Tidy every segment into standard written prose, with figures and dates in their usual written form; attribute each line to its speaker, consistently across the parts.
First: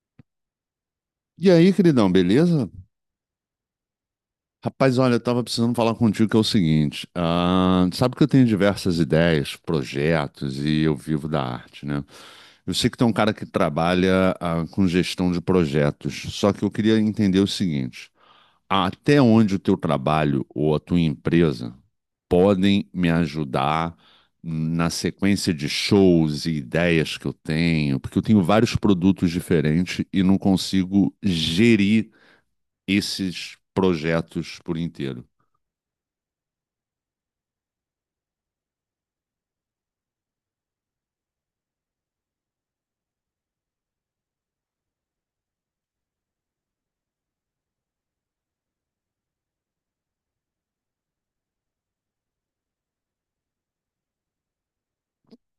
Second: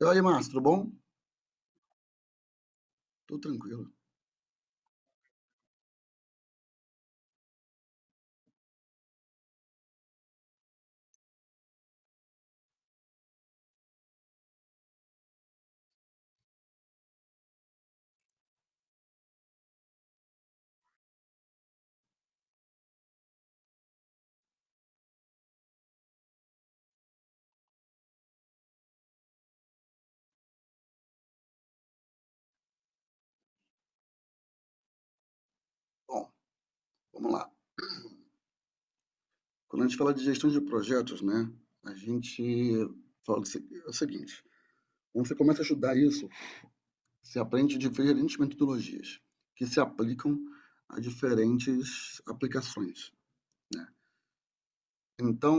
Speaker 1: E aí, Márcio, tudo bom?
Speaker 2: E aí, queridão, beleza?
Speaker 1: Tudo tranquilo.
Speaker 2: Rapaz, olha, eu tava precisando falar contigo que é o seguinte, sabe que eu tenho diversas ideias, projetos e eu vivo da arte, né? Eu sei que tem um cara que trabalha, com gestão de projetos, só que eu queria entender o seguinte, até onde o teu trabalho ou a tua empresa podem me ajudar na sequência de shows e ideias que eu tenho, porque eu tenho vários produtos diferentes e não consigo gerir esses projetos por inteiro.
Speaker 1: Bom, vamos lá. Quando a gente fala de gestão de projetos, né, a gente fala do se- é o seguinte: quando você começa a estudar isso, você aprende diferentes metodologias que se aplicam a diferentes aplicações. Então,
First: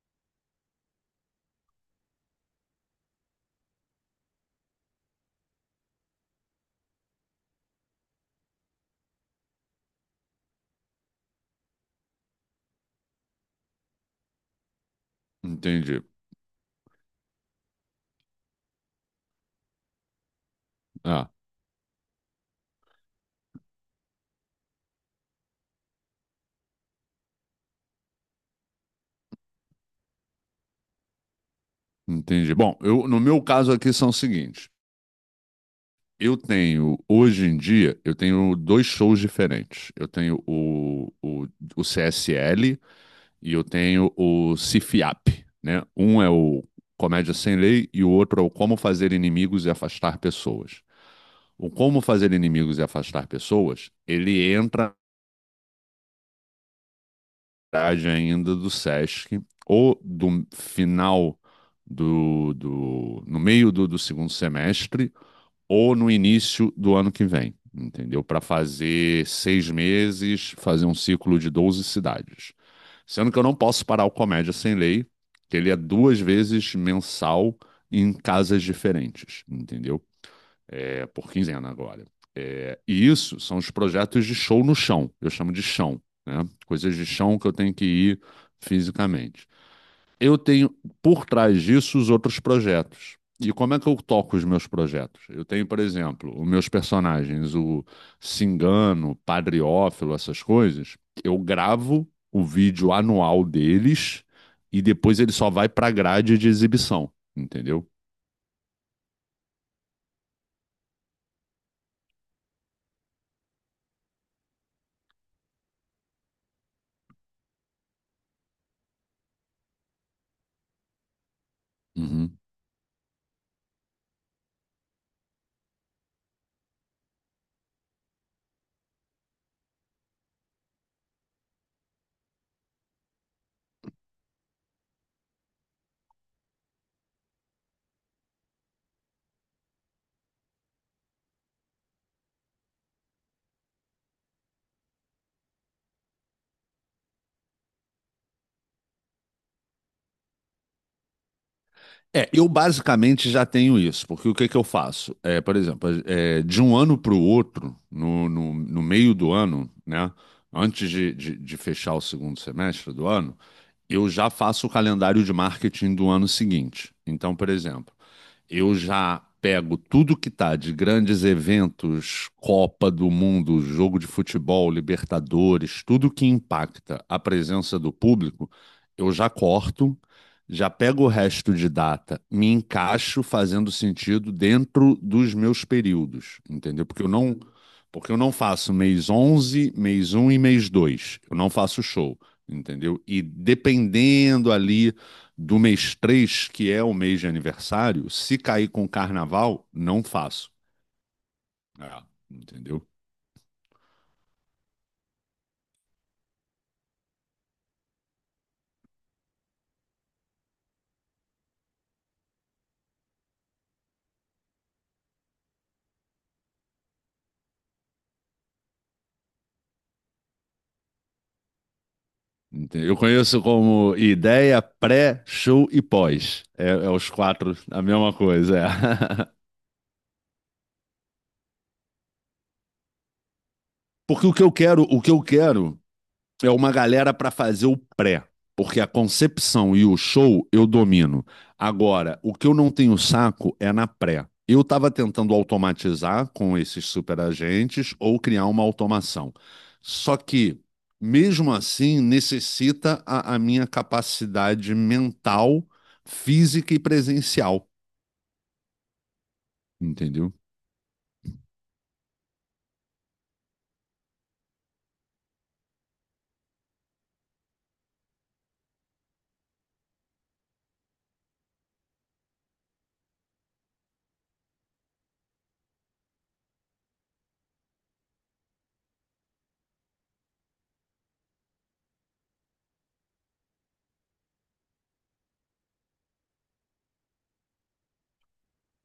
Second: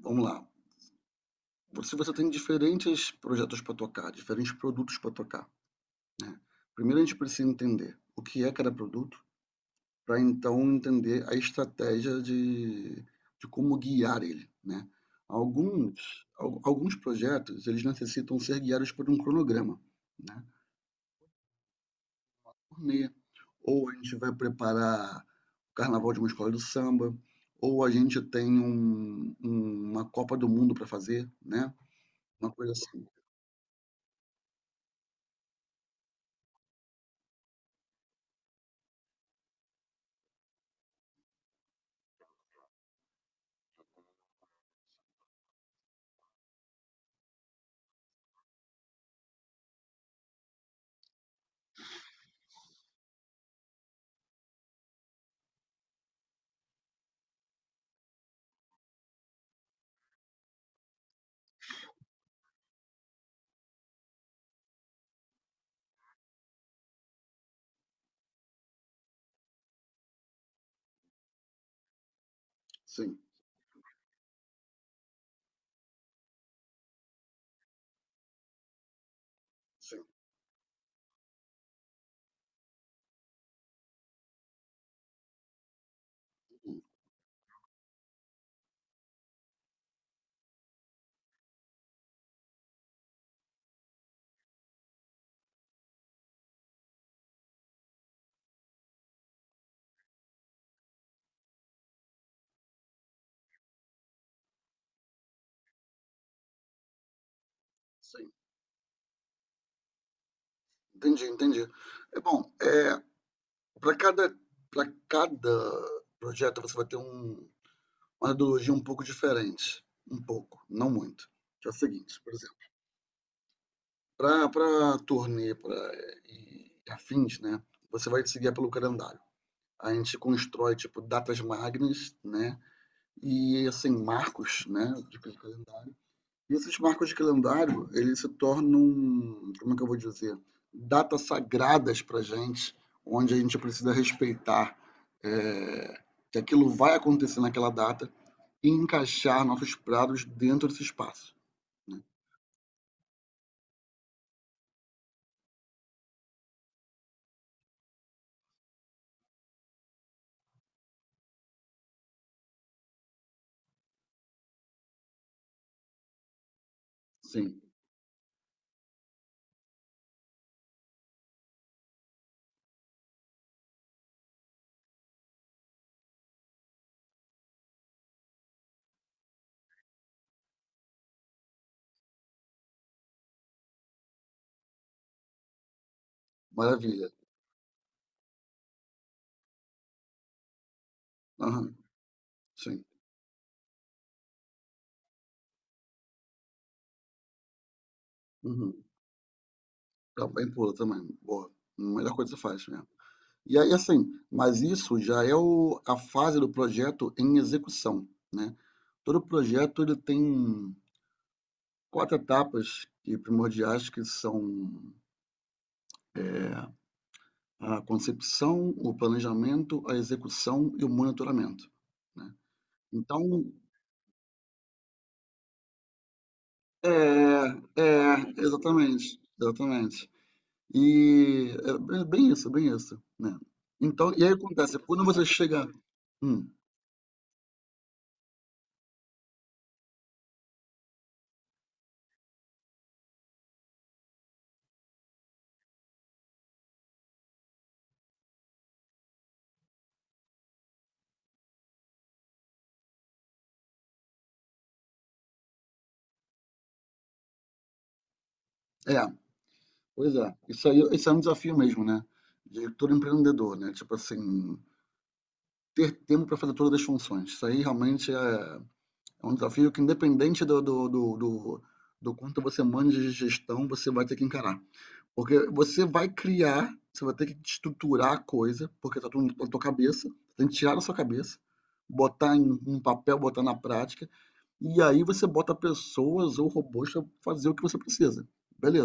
Speaker 1: vamos lá. Se você tem diferentes projetos para tocar, diferentes produtos para tocar, né? Primeiro a gente precisa entender o que é cada produto, para então entender a estratégia de como guiar ele, né?
Speaker 2: Entendi.
Speaker 1: Alguns projetos, eles necessitam ser guiados por um cronograma, né?
Speaker 2: Ah,
Speaker 1: Turnê, ou a gente vai preparar o carnaval de uma escola do samba, ou a gente tem uma Copa do Mundo para fazer, né? Uma
Speaker 2: entendi.
Speaker 1: coisa
Speaker 2: Bom,
Speaker 1: assim.
Speaker 2: eu, no meu caso aqui são os seguintes. Eu tenho, hoje em dia, eu tenho dois shows diferentes. Eu tenho o CSL e eu tenho o CIFIAP, né? Um é o Comédia Sem Lei e o outro é o Como Fazer Inimigos e Afastar Pessoas. O Como Fazer Inimigos e Afastar Pessoas, ele entra grade ainda do Sesc, ou do final do no meio do segundo semestre, ou no início do ano que vem, entendeu? Para fazer 6 meses, fazer um ciclo de 12 cidades.
Speaker 1: Sim,
Speaker 2: Sendo que eu não posso parar o Comédia Sem Lei, que ele é 2 vezes mensal em casas diferentes, entendeu?
Speaker 1: sim,
Speaker 2: É por quinzena agora. E isso são os projetos de show no chão, eu chamo de chão, né? Coisas de chão que eu tenho que ir fisicamente. Eu tenho por trás disso os outros projetos. E como é que eu toco os meus projetos? Eu tenho, por exemplo, os meus personagens, o Cingano, Padriófilo, essas coisas. Eu gravo o vídeo anual deles e depois ele só vai para a grade de exibição, entendeu?
Speaker 1: sim. Entendi, entendi. É bom, é, para cada, para cada projeto você vai ter um, uma metodologia um pouco diferente. Um pouco, não muito. Que é o seguinte, por
Speaker 2: Uhum.
Speaker 1: exemplo, para turnê pra, e afins, né? Você vai se guiar pelo calendário. A gente constrói, tipo, datas magnas, né? E, assim, marcos, né? De calendário. E esses marcos de calendário, eles se tornam, um, como é que eu vou dizer? Datas sagradas pra gente, onde a gente precisa respeitar é, que aquilo vai acontecer naquela data e encaixar nossos pratos dentro desse espaço, né?
Speaker 2: É, eu basicamente já tenho isso, porque o que que eu faço? É, por exemplo, é, de um ano para o outro, no meio do ano, né? Antes de fechar o segundo semestre do ano, eu já faço o calendário de marketing do ano seguinte. Então, por
Speaker 1: Sim,
Speaker 2: exemplo, eu já pego tudo que tá de grandes eventos, Copa do Mundo, jogo de futebol, Libertadores, tudo que impacta a presença do público, eu já corto, já pego o resto de data, me encaixo fazendo sentido dentro dos meus períodos, entendeu? Porque
Speaker 1: maravilha.
Speaker 2: eu não, porque eu não faço mês 11, mês 1 e mês 2, eu não
Speaker 1: Aham,
Speaker 2: faço show,
Speaker 1: sim.
Speaker 2: entendeu? E dependendo ali do mês 3 que é o mês de aniversário, se cair
Speaker 1: Uhum.
Speaker 2: com carnaval, não
Speaker 1: Tá bem,
Speaker 2: faço.
Speaker 1: pula também. Boa.
Speaker 2: É,
Speaker 1: Melhor coisa que você faz mesmo.
Speaker 2: entendeu?
Speaker 1: E aí, assim, mas isso já é a fase do projeto em execução, né? Todo projeto ele tem quatro etapas primordiais que são a concepção, o planejamento, a execução e o monitoramento, né?
Speaker 2: Eu conheço
Speaker 1: Então,
Speaker 2: como ideia pré, show e pós. É, é
Speaker 1: é,
Speaker 2: os quatro, a mesma
Speaker 1: é,
Speaker 2: coisa.
Speaker 1: exatamente,
Speaker 2: É.
Speaker 1: exatamente. E é bem isso, né? Então, e
Speaker 2: Porque
Speaker 1: aí acontece, é
Speaker 2: o
Speaker 1: quando
Speaker 2: que eu
Speaker 1: você chega.
Speaker 2: quero
Speaker 1: Hum,
Speaker 2: é uma galera para fazer o pré, porque a concepção e o show eu domino. Agora, o que eu não tenho saco é na pré. Eu estava tentando automatizar com esses superagentes ou criar uma automação. Só que, mesmo assim, necessita a minha capacidade mental, física e presencial,
Speaker 1: é, pois é.
Speaker 2: entendeu?
Speaker 1: Isso aí, isso é um desafio mesmo, né? De todo empreendedor, né? Tipo assim, ter tempo para fazer todas as funções. Isso aí realmente é é um desafio que, independente do quanto você manja de gestão, você vai ter que encarar. Porque você vai criar, você vai ter que estruturar a coisa, porque tá tudo na tua cabeça, tem que tirar da sua cabeça, botar em um papel, botar na prática. E aí você bota pessoas ou robôs para fazer o que você precisa.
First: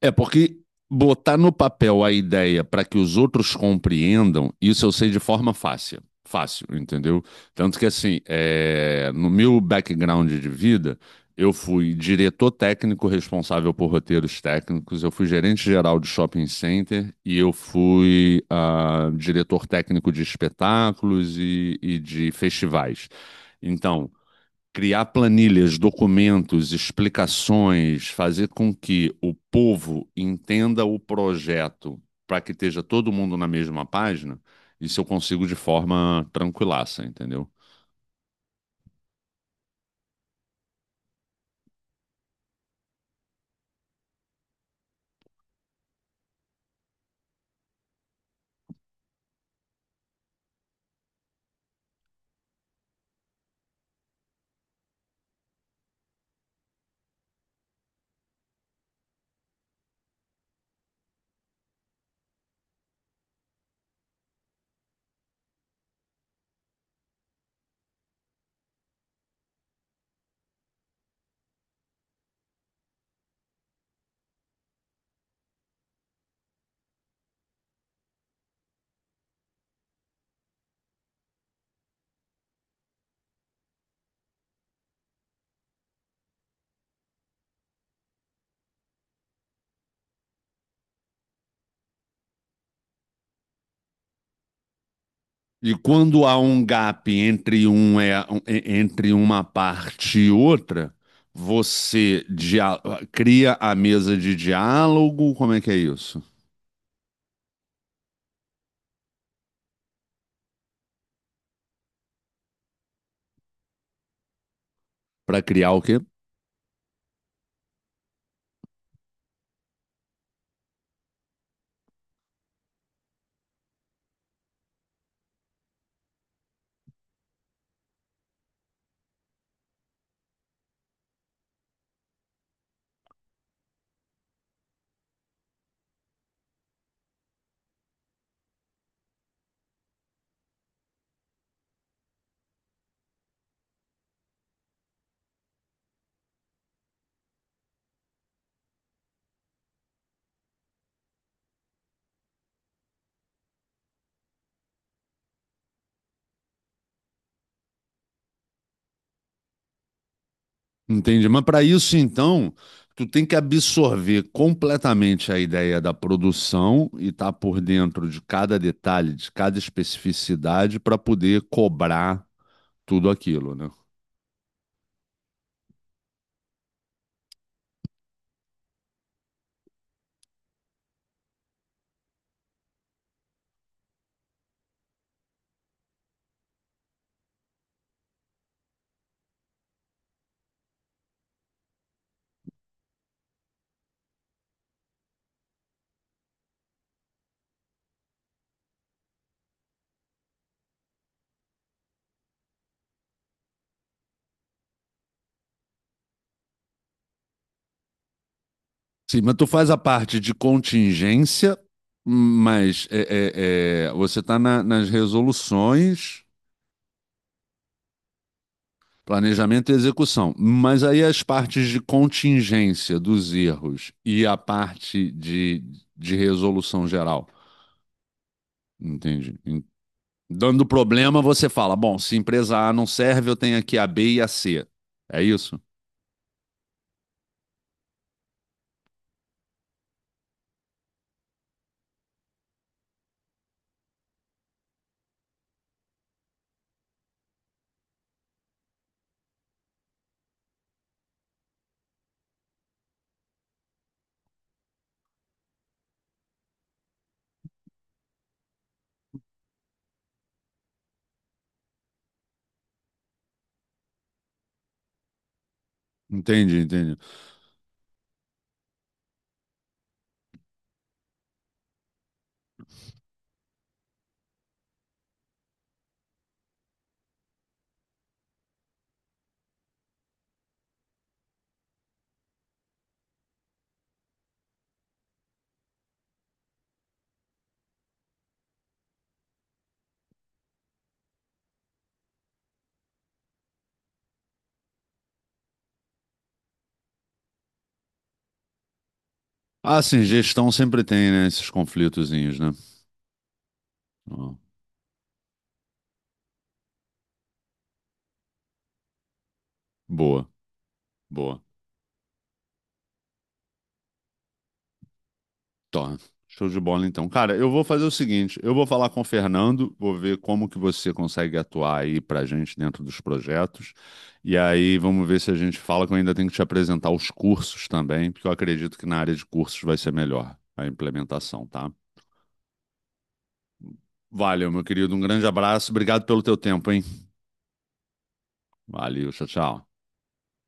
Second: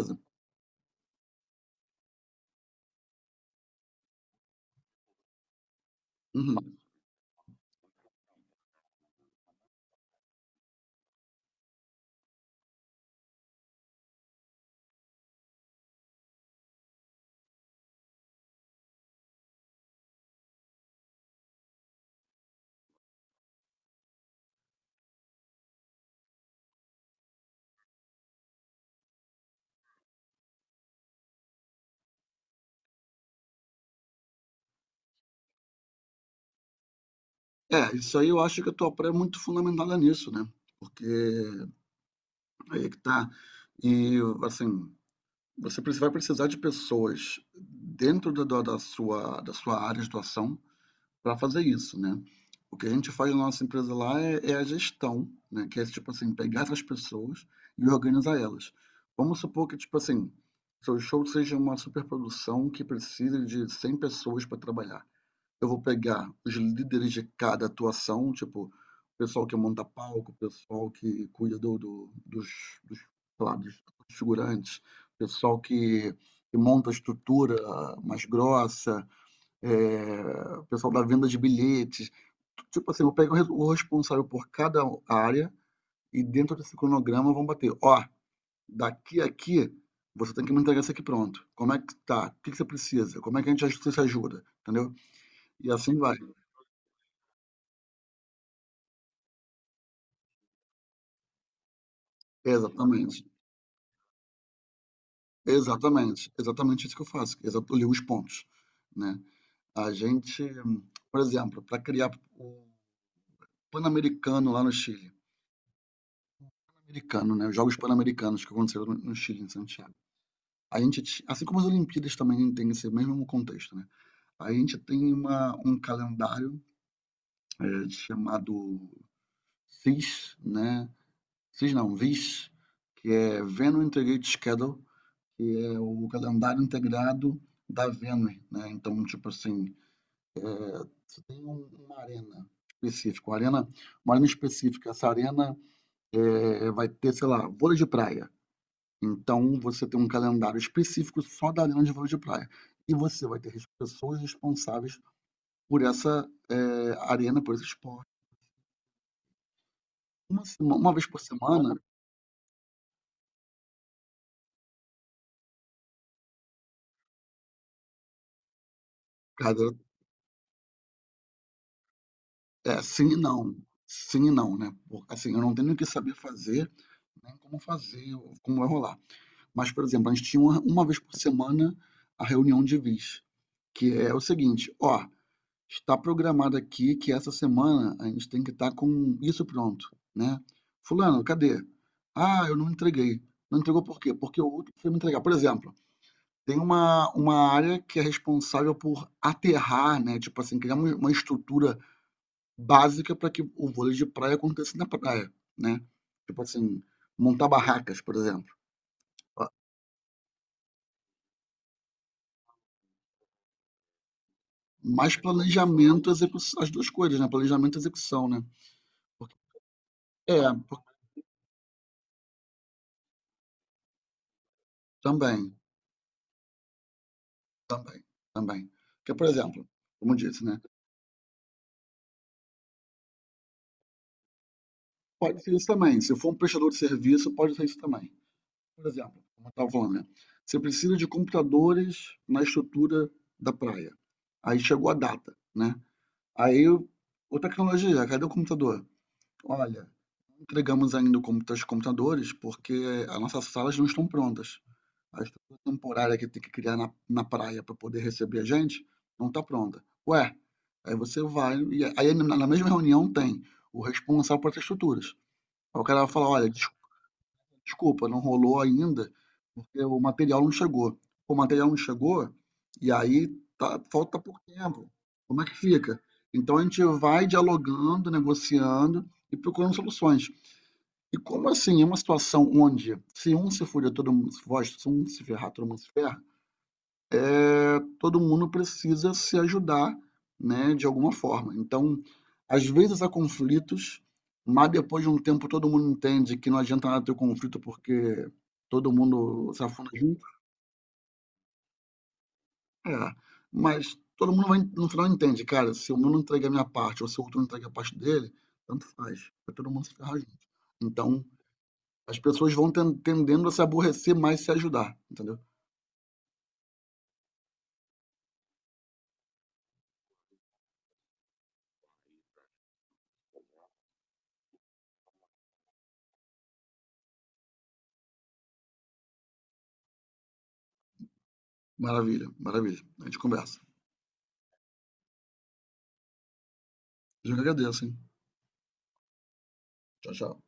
Speaker 2: É porque botar no papel a ideia para que os outros compreendam, isso eu sei de forma fácil. Fácil,
Speaker 1: Uhum.
Speaker 2: entendeu? Tanto que, assim, é, no meu background de vida, eu fui diretor técnico responsável por roteiros técnicos, eu fui gerente geral de shopping center e eu fui diretor técnico de espetáculos e de festivais. Então, criar planilhas, documentos, explicações, fazer com que o povo entenda o projeto para que esteja todo mundo na mesma página, isso eu consigo de forma tranquilaça, entendeu?
Speaker 1: É, isso aí eu acho que a tua pré é muito fundamentada nisso, né? Porque aí é que tá. E assim, vai precisar de pessoas dentro da sua área de atuação para fazer isso, né? O que a gente faz na nossa empresa lá é, é a gestão, né? Que é tipo assim, pegar essas pessoas e organizar elas. Vamos supor que, tipo assim, seu show seja uma superprodução que precisa de 100 pessoas para trabalhar. Eu vou pegar os líderes de cada atuação, tipo, o pessoal que monta palco, o pessoal que cuida sei lá, dos figurantes, o pessoal que, que monta a estrutura mais grossa, é, o pessoal da venda de bilhetes. Tipo assim, eu pego o responsável por cada área e dentro desse cronograma vão bater. Ó, daqui a aqui, você tem que me entregar isso aqui pronto. Como é que tá? O que que você precisa? Como é que você se ajuda? Entendeu? E
Speaker 2: E
Speaker 1: assim vai.
Speaker 2: quando há um gap entre, entre uma parte e outra, você dia-
Speaker 1: Exatamente.
Speaker 2: cria a mesa de diálogo, como é que é isso?
Speaker 1: Exatamente. Exatamente isso que eu faço. Eu ligo os pontos, né? A gente, por exemplo, para criar o Pan-Americano lá no Chile.
Speaker 2: Para criar o quê?
Speaker 1: Pan-Americano, né? Os Jogos Pan-Americanos que aconteceram no Chile, em Santiago. A gente ti assim como as Olimpíadas também tem esse mesmo contexto, né. A gente tem uma um calendário, chamado VIS, né, VIS não, VIS, que é Venus Integrated Schedule, que é o calendário integrado da Venus, né. Então, tipo assim, você tem uma arena específica, uma arena específica, essa arena, vai ter, sei lá, vôlei de praia. Então, você tem um calendário específico só da arena de vôlei de praia. E você vai ter as pessoas responsáveis por essa, arena, por esse esporte. Uma vez por
Speaker 2: Entendi. Mas para
Speaker 1: semana,
Speaker 2: isso, então, tu tem que absorver completamente a ideia da produção e estar por dentro de cada detalhe, de cada
Speaker 1: cada
Speaker 2: especificidade, para poder cobrar
Speaker 1: é,
Speaker 2: tudo
Speaker 1: sim e não.
Speaker 2: aquilo, né?
Speaker 1: Sim e não, né. Por assim, eu não tenho nem o que saber fazer, nem como fazer, ou como vai rolar. Mas, por exemplo, a gente tinha uma vez por semana a reunião de vice, que é o seguinte: "Ó, está programado aqui que essa semana a gente tem que estar com isso pronto, né? Fulano, cadê? Ah, eu não entreguei. Não entregou por quê? Porque o outro foi me entregar. Por exemplo, tem uma área que é responsável por aterrar, né? Tipo assim, criar uma estrutura básica para que o vôlei de praia aconteça na praia, né? Tipo assim, montar barracas, por exemplo.
Speaker 2: Sim, mas tu faz a parte de contingência, mas você está nas
Speaker 1: Mas planejamento,
Speaker 2: resoluções,
Speaker 1: execução, as duas coisas, né? Planejamento e execução, né? Porque-
Speaker 2: planejamento e execução.
Speaker 1: é, por-
Speaker 2: Mas aí as partes de contingência dos erros e a parte
Speaker 1: também.
Speaker 2: de resolução geral.
Speaker 1: Também, também. Porque, por
Speaker 2: Entende?
Speaker 1: exemplo, como eu disse, né,
Speaker 2: Dando problema, você fala: bom, se empresa A não serve, eu tenho aqui a B e a C. É
Speaker 1: pode ser
Speaker 2: isso?
Speaker 1: isso também, se for um prestador de serviço, pode ser isso também. Por exemplo, como eu estava falando, né, você precisa de computadores na estrutura da praia. Aí chegou a data, né? Aí, ô tecnologia, cadê o computador? Olha, entregamos ainda os computadores porque as nossas salas não estão prontas. A estrutura temporária que tem que criar na praia para poder receber a gente não está pronta. Ué, aí você vai, e aí na mesma reunião tem o responsável por essas estruturas. Aí o cara vai falar: olha,
Speaker 2: Entendi, entendi.
Speaker 1: desculpa, não rolou ainda porque o material não chegou. O material não chegou e aí tá, falta pouco tempo. Como é que fica? Então a gente vai dialogando, negociando e procurando soluções. E como assim, é uma situação onde se um se fuder, todo mundo se fode, se um se ferrar, todo mundo se ferra, eh, todo mundo precisa se ajudar, né, de alguma forma. Então, às vezes há conflitos, mas depois de um tempo todo mundo entende que não adianta nada ter o conflito porque todo mundo se
Speaker 2: Ah,
Speaker 1: afunda
Speaker 2: sim,
Speaker 1: junto.
Speaker 2: gestão sempre tem, né, esses conflitozinhos, né?
Speaker 1: É, mas todo
Speaker 2: Ó,
Speaker 1: mundo vai, no final entende, cara, se eu não entregar a minha parte ou se o outro não entrega a parte dele, tanto faz, vai todo mundo se ferrar
Speaker 2: boa,
Speaker 1: junto. Então,
Speaker 2: boa.
Speaker 1: as pessoas vão tendendo a se aborrecer mais e se ajudar, entendeu?
Speaker 2: Tá, show de bola então. Cara, eu vou fazer o seguinte, eu vou falar com o Fernando, vou ver como que você consegue atuar aí pra gente dentro dos projetos, e aí vamos ver se a gente fala que eu ainda tenho que te apresentar os cursos também, porque eu acredito que na área de cursos vai ser melhor a implementação, tá?
Speaker 1: Maravilha, maravilha. A gente conversa.
Speaker 2: Valeu, meu querido, um grande abraço, obrigado pelo teu tempo, hein?
Speaker 1: Eu que agradeço, hein?
Speaker 2: Valeu, tchau, tchau.
Speaker 1: Tchau, tchau.